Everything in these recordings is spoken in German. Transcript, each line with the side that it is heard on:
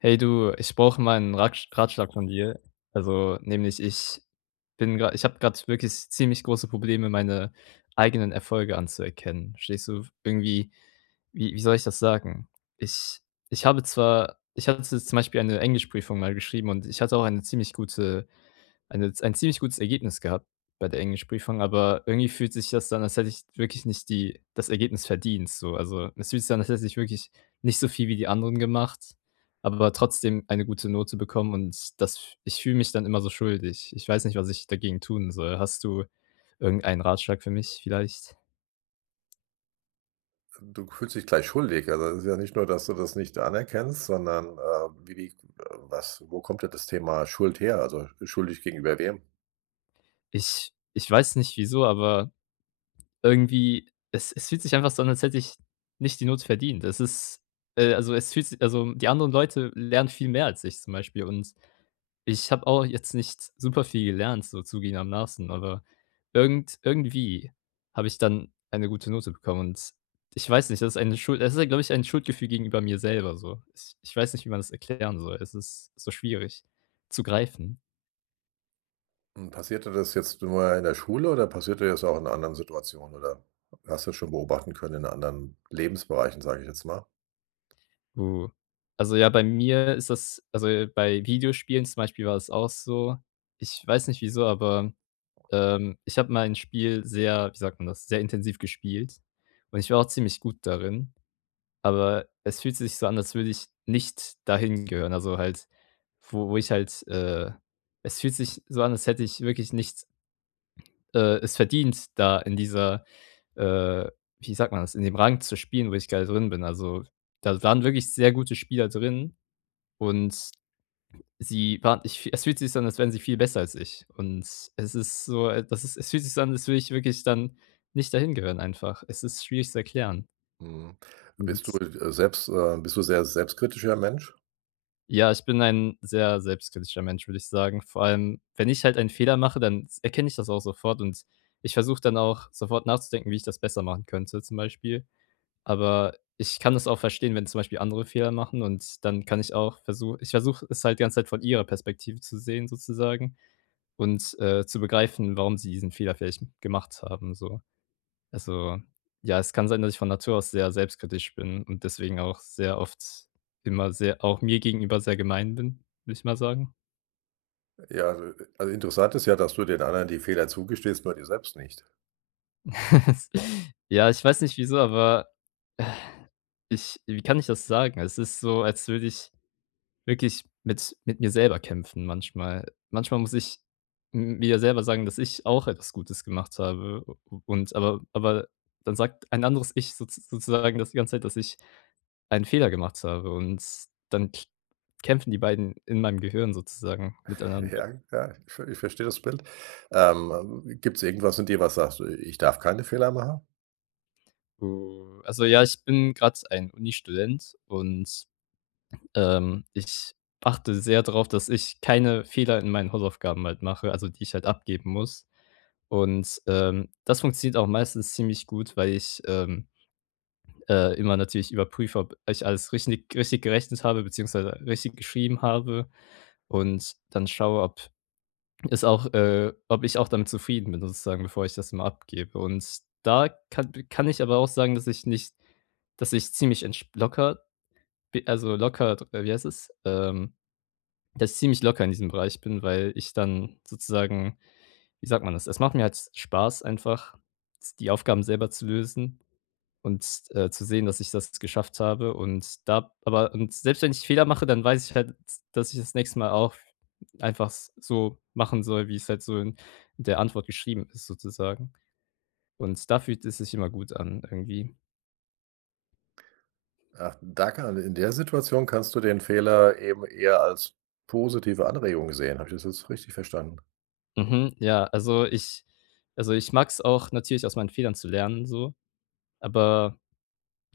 left: Hey du, ich brauche mal 'nen Rat Ratschlag von dir. Also, nämlich ich bin gerade ich habe gerade wirklich s ziemlich große Probleme, meine eigenen Erfolge anzuerkennen. Verstehst du? Irgendwie, wie wie soll ich das sagen? Ich ich habe zwar ich hatte z zum Beispiel eine Englischprüfung mal geschrieben und ich hatte auch eine ziemlich gute eine ein ziemlich gutes Ergebnis gehabt bei der Englischprüfung, aber irgendwie fühlt sich das an, als hätte ich wirklich nicht die das Ergebnis verdient so. Also, es fühlt sich an, als hätte ich wirklich nicht so viel wie die anderen gemacht, aber da trotzdem eine gute Note bekommen und das ich fühle mich dann immer so schuldig. Ich weiß nicht, was ich dagegen tun soll. Hast du irgendeinen Ratschlag für mich vielleicht?
right: Ähm, du fühlst dich gleich schuldig. Also, es ist ja nicht nur, dass du das nicht anerkennst, sondern, äh, wie wie was wo kommt denn das Thema Schuld her? Also, äh, schuldig gegenüber wem?
left: Ich ich weiß nicht wieso, aber irgendwie, es es fühlt sich einfach so und als hätte ich nicht die Note verdient. Es ist äh, also, es fühlt sich also, die anderen Leute lernen viel mehr als ich zum Beispiel. Und ich habe auch jetzt nicht superviel gelernt, so zugebenermaßen, aber irgend irgendwie habe ich dann eine gute Note bekommen. Und ich weiß nicht, das ist eine Schuld das ist ja, glaube ich, ein Schuldgefühl gegenüber mir selber so. Ich ich weiß nicht, wie man das erklären soll. Es ist so schwierig zu greifen.
right: Und passiert dir das jetzt nur in der Schule oder passiert dir das auch in anderen Situationen oder hast du schon beobachten können in anderen Lebensbereichen, sage ich jetzt mal?
left: Uh. Also, ja, bei mir ist das also, bei Videospielen zum Beispiel war es auch so. Ich weiß nicht wieso, aber, ähm, ich habe mein Spiel sehr, wie sagt man das, sehr intensiv gespielt. Und ich war auch ziemlich gut darin, aber es fühlte sich so an, als würde ich nicht dahin gehören. Also, halt wo wo ich halt, äh es fühlt sich so an, als hätte ich wirklich nichts äh, es verdient, da in dieser, äh, wie sagt man das, in dem Rang zu spielen, wo ich gerade drin bin. Also, da waren wirklich sehr gute Spieler drin und sie waren ich es fühlt sich an, als wären sie viel besser als ich. Und es ist so das ist es fühlt sich so an, als würde ich wirklich dann, nicht dahin gehören einfach. Es ist schwierig zu erklären.
right: Mhm. Bist du,
left: [unintelligible]
right: äh, selbst, äh bist du sehr selbstkritischer Mensch?
left: Ja, ich bin ein sehr selbstkritischer Mensch, würde ich sagen. Vor allem, wenn ich halt einen Fehler mache, dann erkenne ich das auch sofort. Und ich versuche dann auch sofort nachzudenken, wie ich das besser machen könnte zum Beispiel. Aber ich kann das auch verstehen, wenn zum Beispiel andere Fehler machen und dann kann ich auch versu ich versuche es halt die ganze Zeit von ihrer Perspektive zu sehen sozusagen und, äh, zu begreifen, warum sie diesen Fehler vielleicht gemacht haben so. Also, ja, es kann sein, dass ich von Natur aus sehr selbstkritisch bin und deswegen auch sehr oft immer sehr auch mir gegenüber sehr gemein bin, würde ich mal sagen.
right: Ja, also, äh also, interessant ist ja, dass du den anderen die Fehler zugestehst, nur dir selbst nicht.
left: Ja, ich weiß nicht wieso, aber ich wie kann ich das sagen? Es ist so, als würde ich wirklich mit mit mir selber kämpfen manchmal. Manchmal muss ich m mir ja selber sagen, dass ich auch etwas Gutes gemacht habe. U u und aber aber dann sagt ein anderes ich so sozusagen das die ganze Zeit, dass ich einen Fehler gemacht habe. Und dann k kämpfen die beiden in meinem Gehirn sozusagen miteinander.
right: Ja, ja, ich ve ich versteh das Blind. Ähm, äh, gibt's irgendwas in dir, was sagt: „Ich ich darf keine Fehler machen?
left: Oh, also, ja, ich bin grad ein Unistudent und, ähm, ich achte sehr drauf, dass ich keine Fehler in meinen Hausaufgaben halt mache, also, die ich halt abgeben muss. Und, ähm, das funktioniert auch meistens ziemlich gut, weil ich, ähm, äh, immer natürlich überprüfe, ob ich alles richtig richtig gerechnet habe, beziehungsweise richtig geschrieben habe. Und dann schaue, ob es auch, äh ob ich auch damit zufrieden bin sozusagen, bevor ich das immer abgebe. Und da kann kann ich aber auch sagen, dass ich nicht dass ich ziemlich entsp locker b also, locker wie heißt es, ähm das ich ziemlich locker in diesem Bereich bin, weil ich dann sozusagen, wie sagt man das? Es macht mir halt Spaß einfach, die Aufgaben selber zu lösen und, äh, zu sehen, dass ich das geschafft habe und da aber und selbst wenn ich Fehler mache, dann weiß ich halt, d dass ich das nächste mal auch einfach s so machen soll, wie's halt so in der Antwort geschrieben ist sozusagen. Und da fühlt es sich immer gut an irgendwie.
right: Ach, da kann in der Situation kannst du den Fehler eben eher als positive Anregung sehen. Habe ich das jetzt richtig verstanden?
left: Mhm, ja, also, ich also, ich mag's auch natürlich, aus meinen Fehlern zu lernen so, aber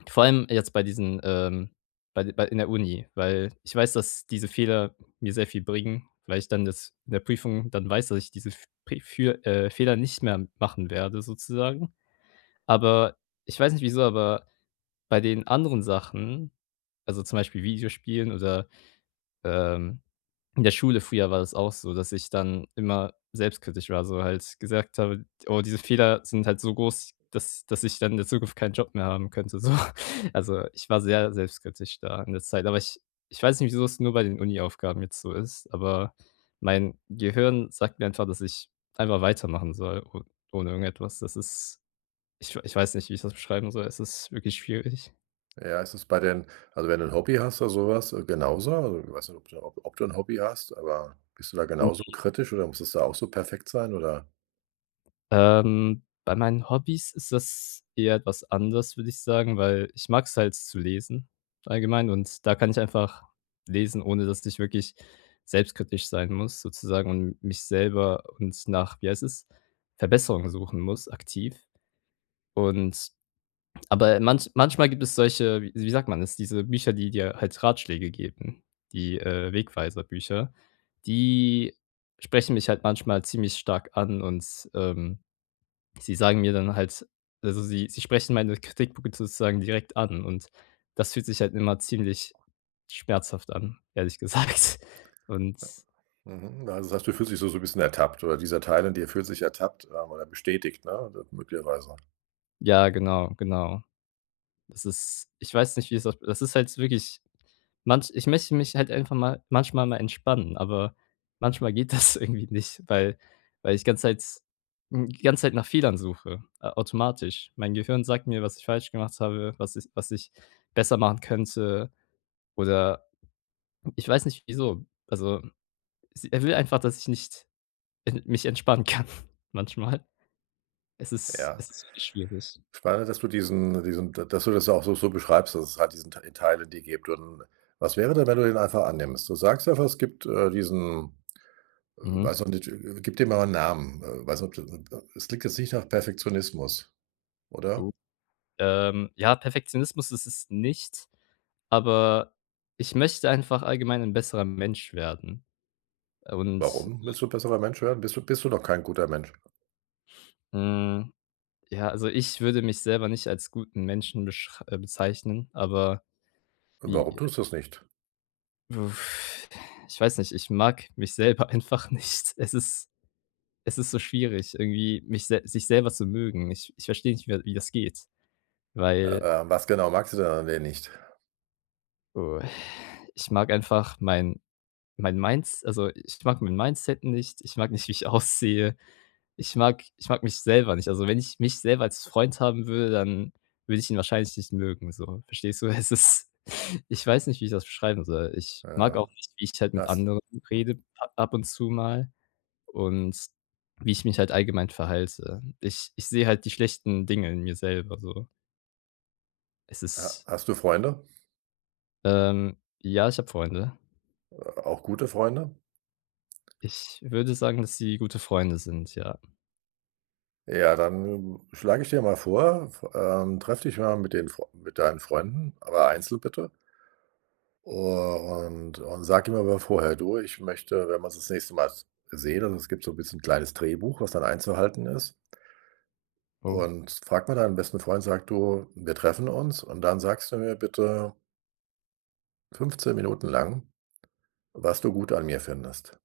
left: vor allem jetzt bei diesen, ähm bei bei in der Uni, weil ich weiß, dass diese Fehler mir sehr viel bringen, weil ich dann das in der Prüfung dann weiß, dass ich diese F Pre für, äh Fehler nicht mehr machen werde sozusagen. Aber ich weiß nicht wieso, aber, bei den anderen Sachen, also, zum Beispiel Videospielen oder, ähm in der Schule früher war das auch so, dass ich dann immer selbstkritisch war, so halt gesagt habe: „Oh, diese Fehler sind halt so groß, dass dass ich dann in der Zukunft keinen Job mehr haben könnte, so.“ Also, ich war sehr selbstkritisch da in der Zeit, aber ich ich weiß nicht wieso's nur bei den Uni Aufgaben jetzt so ist, aber mein Gehirn sagt mir einfach, dass ich einfach weitermachen soll o ohne irgendetwas. Das ist. Ich ich weiß nicht, wie ich das beschreiben soll. Es ist wirklich schwierig.
right: Ja, ist das bei den also, wenn du 'n Hobby hast oder so was genauso? Also, ich weiß nicht, ob du ob du 'n Hobby hast, aber bist du da genauso
left: [unintelligible]
right: kritisch oder muss das da auch so perfekt sein, oder
left: Ähm. Bei meinen Hobbys ist das eher etwas anders, würde ich sagen, weil ich mag's halt zu lesen allgemein und da kann ich einfach lesen, ohne dass ich wirklich selbstkritisch sein muss sozusagen und mich selber und nach, wie heißt es, Verbesserungen suchen muss aktiv. Und aber manch manchmal gibt es solche, wie wie sagt man das, diese Bücher, die dir halt Ratschläge geben, die, äh, Wegweiser-Bücher, die sprechen mich halt manchmal ziemlich stark an und, ähm, sie sagen mir dann halt also, sie sie sprechen meine Kritikpunkte sozusagen direkt an. Und das fühlt sich halt immer ziemlich schmerzhaft an, ehrlich gesagt. Und
right: Äh, mhm. Also, du sagst, du fühlst sich so so 'n bisschen ertappt oder dieser Teil in dir fühlt sich ertappt, sagen wir mal, bestätigt, ne? D möglicherweise.
left: Ja, genau, genau. Das ist ich weiß nicht, wie's auf das ist halt wirklich manch ich möchte mich halt einfach mal manchmal mal entspannen, aber manchmal geht das irgendwie nicht, weil weil ich ganze Zeit hm, die ganze Zeit nach Fehlern suche automatisch. Mein Gehirn sagt mir, was ich falsch gemacht habe, was ich was ich besser machen könnte oder ich weiß nicht, wieso. Also, s er will einfach, dass ich nicht, äh, mich entspannen kann manchmal. Es ist
right: Ja.
left: es ist wirklich schwierig.
right: Spannend, dass du diesen diesen dass du das auch so so beschreibst, dass es halt diesen Tei Teile, in dir gibt und was wäre denn, wenn du den einfach annimmst? Du sagst ja, es gibt, äh, diesen
left: Mhm.
right: weiß noch nicht gib dem mal 'n Namen. Äh, weiß nicht ob du [unintelligible] es liegt jetzt nicht nach Perfektionismus,
left: Uh,
right: oder?
left: ähm. Ja, Perfektionismus ist es nicht, aber ich möchte einfach allgemein ein besserer Mensch werden. Und,
right: Warum
left: äh
right: willst du besserer Menschen werden? Bist du bist du noch kein guter Mensch?
left: Mhm. Ja, also, ich würde mich selber nicht als guten Menschen beschr äh, bezeichnen, aber
right: Und warum
left: wie
right: tust du's nicht?
left: Ich weiß nicht, ich mag mich selber einfach nicht. Es ist es ist so schwierig irgendwie, mich sel sich selber zu mögen. Ich ich versteh nicht mehr, wie das geht, weil
right: Äh. Was genau, magst du denn an dir nicht?
left: Oh, ich mag einfach mein mein Mins also, ich mag mein Mindset nicht. Ich mag nicht, wie ich aussehe. Ich mag ich mag mich selber nicht. Also, wenn ich mich selber als Freund haben würde, dann würde ich ihn wahrscheinlich nicht mögen so. Verstehst du? Es ist ich weiß nicht, wie ich das beschreiben soll. Ich mag auch
right: Ja,
left: nicht, wie ich halt mit
right: das
left: anderen
right: hm.
left: rede a ab und zu mal und wie ich mich halt allgemein verhalte. Ich ich sehe halt die schlechten Dinge in mir selber so. Es
right: Ha
left: ist
right: hast du Freunde?
left: Ähm, ja, ich hab Freunde.
right: A auch gute Freunde?
left: Ich würde sagen, dass sie gute Freunde sind, ja.
right: Ja, dann schlage ich dir mal vor, f ähm, treffe dich mal mit den mit deinen Freunden, aber einzeln bitte. U und und sag ihm aber vorher: „Du, ich möchte, wenn man sich das nächste Mal s sehen“ also, es gibt so 'n bisschen 'n kleines Drehbuch, was dann einzuhalten ist.
left: Oh.
right: Und frage mal deinem besten Freund, sage: „Du, wir treffen uns. Und dann sagst du mir bitte" „15 Minuten lang, was du gut an mir findest.“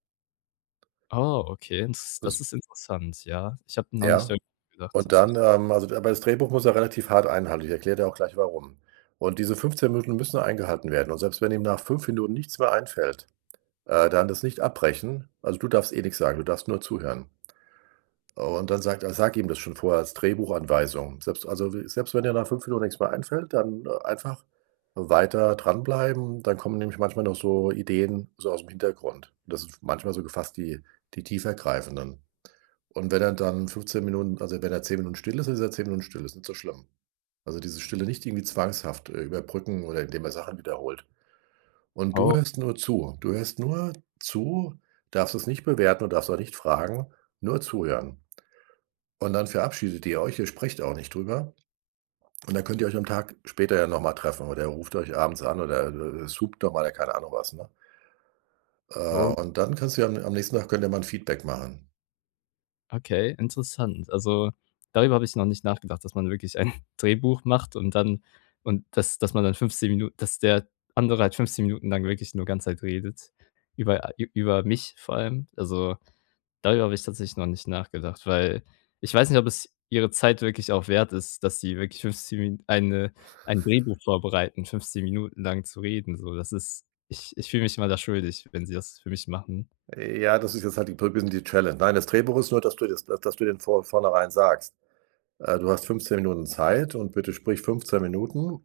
left: Oh, okay, und s das
right: [unintelligible]
left: ist interessant, ja. Ich habe noch nicht
right: Ja?
left: darüber nachgedacht
right: Und
left: tatsächlich.
right: dann, ähm, also, d aber das Drehbuch muss er relativ hart einhalten. Ich erkläre dir auch gleich, warum. Und diese 15 Minuten müssen eingehalten werden. Und selbst wenn ihm nach 5 Minuten nichts mehr einfällt, äh, dann das nicht abbrechen. Also, du darfst eh nix sagen, du darfst nur zuhören. Und dann sagt er sag ihm das schon vor als Drehbuchanweisung. Selbst also, we selbst wenn dir nach 5 Minuten nix mehr einfällt, dann einfach weiter dranbleiben, dann kommen nämlich manchmal noch so Ideen so ausm Hintergrund. Das ist manchmal so gefasst die die tiefergreifenden. Und wenn er dann 15 Minuten, also, wenn er 10 Minuten still ist, ist er 10 Minuten still, ist nicht so schlimm. Also, diese Stille nicht irgendwie zwanghaft, äh, überbrücken oder in dem er Sachen wiederholt. Und du
left: Oh.
right: hörst nur zu. Du hörst nur zu, darfst es nicht bewerten und darfst auch nicht fragen, nur zuhören. Und dann verabschiedet ihr euch, ihr sprecht auch nicht drüber. Und dann könnt ihr euch am Tag später ja noch mal treffen oder ihr ruft euch abends an oder, äh, äh, äh, [unintelligible] doch mal, ja keine Ahnung was, ne? Äh,
left: Oh.
right: und dann kannst du ja am nächsten Tag könnt ihr mal 'n Feedback machen.
left: Okay, interessant. Also, darüber habe ich noch nicht nachgedacht, dass man wirklich ein Drehbuch macht und dann und dass dass man dann 15 Minu dass der andere halt 15 Minuten lang wirklich nur ganze Zeit redet über a ü über mich vor allem. Also, darüber habe ich tatsächlich noch nicht nachgedacht, weil ich weiß nicht, ob es ihre Zeit wirklich auch wert ist, dass sie wirklich 15 Min eine ein Drehbuch vorbereiten, 15 Minuten lang zu reden so. Das ist ich ich fühl mich immer da schuldig, wenn sie das für mich machen.
right: Ja, das ist jetzt halt die Pr bisschen die Challenge nein, das Drehbuch nur, dass du jetzt dass du den vor vornherein sagst, äh, du hast 15 Minuten Zeit und bitte sprich 15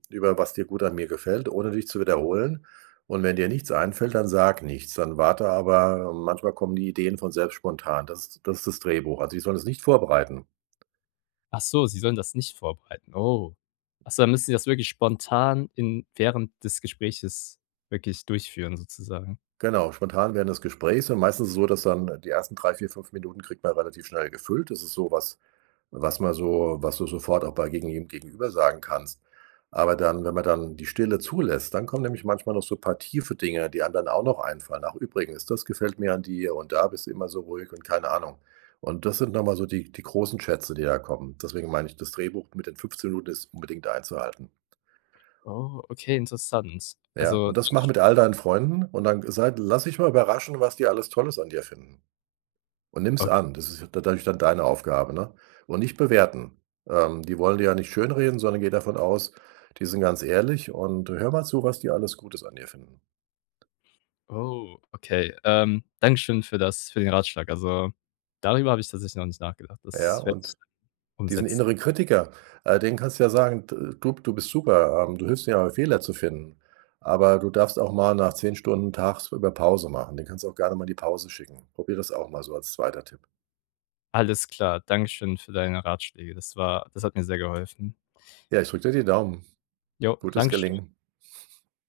right: über was dir gut an mir gefällt, ohne dich zu wiederholen. Und wenn dir nichts einfällt, dann sag nichts. Dann warte aber, manchmal kommen die Ideen von selbst spontan. Das das ist das Drehbuch. Also, die sollen das nicht vorbereiten.
left: Achso, sie sollen das nicht vorbereiten. Oh. Achso, dann müssen sie das wirklich spontan in während des Gespräches, wirklich durchführen sozusagen.
right: Genau. Spontan während des Gesprächs dann meistens so, dass dann die ersten 3, 4 5 Minuten kriegt man relativ schnell gefüllt. Das ist so was, was man so was du sofort auch bei gegen jedem gegenüber sagen kannst. Aber dann wenn man dann die Stille zulässt, dann kommen nämlich manchmal noch so paar Tiefe Dinge, die einem dann auch noch einfallen. Ach übrigens, das gefällt mir an dir und da bist immer so ruhig und keine Ahnung. Und das sind noch mal so die die großen Schätze, die da kommen. Deswegen meine ich, das Drehbuch mit den 15 Minuten ist unbedingt einzuhalten.
left: Oh, okay, interessant.
right: Ja,
left: Also.
right: und das machen
left: [unintelligible]
right: mit all deinen Freunden und dann sei lass dich mal überraschen, was die alles Tolles an dir finden. Und nimm's
left: O
right: an, das ist ja da dadurch dann deine Aufgabe, ne? Und nicht bewerten. Ähm, die wollen dir ja nicht schönreden, sondern gehe davon aus, die sind ganz ehrlich und hör mal zu, was die alles Gutes an dir finden.
left: Oh, okay. Ähm, Dankeschön für das für den Ratschlag. Also, darüber habe ich tatsächlich noch nicht nachgedacht.
right: Ja.
left: Das werde ich
right: Und
left: [unintelligible]
right: diesen
left: umsetzen.
right: innere Kritiker, äh, den kannst du ja sagen: „D du b du bist super. Ähm, du hilfst mir, Fehler zu finden, Aber du darfst auch mal nach 10 Stunden tagsüber Pause machen.“ Den kannst auch gerne mal die Pause schicken. Probier das auch mal so als 2. Tipp.
left: Alles klar. Dankeschön für deine Ratschläge. Das war das hat mir sehr geholfen.
right: Ja, ich drücke dir die Daumen.
left: Jo,
right: Gutes
left: dankeschön.
right: Gelingen.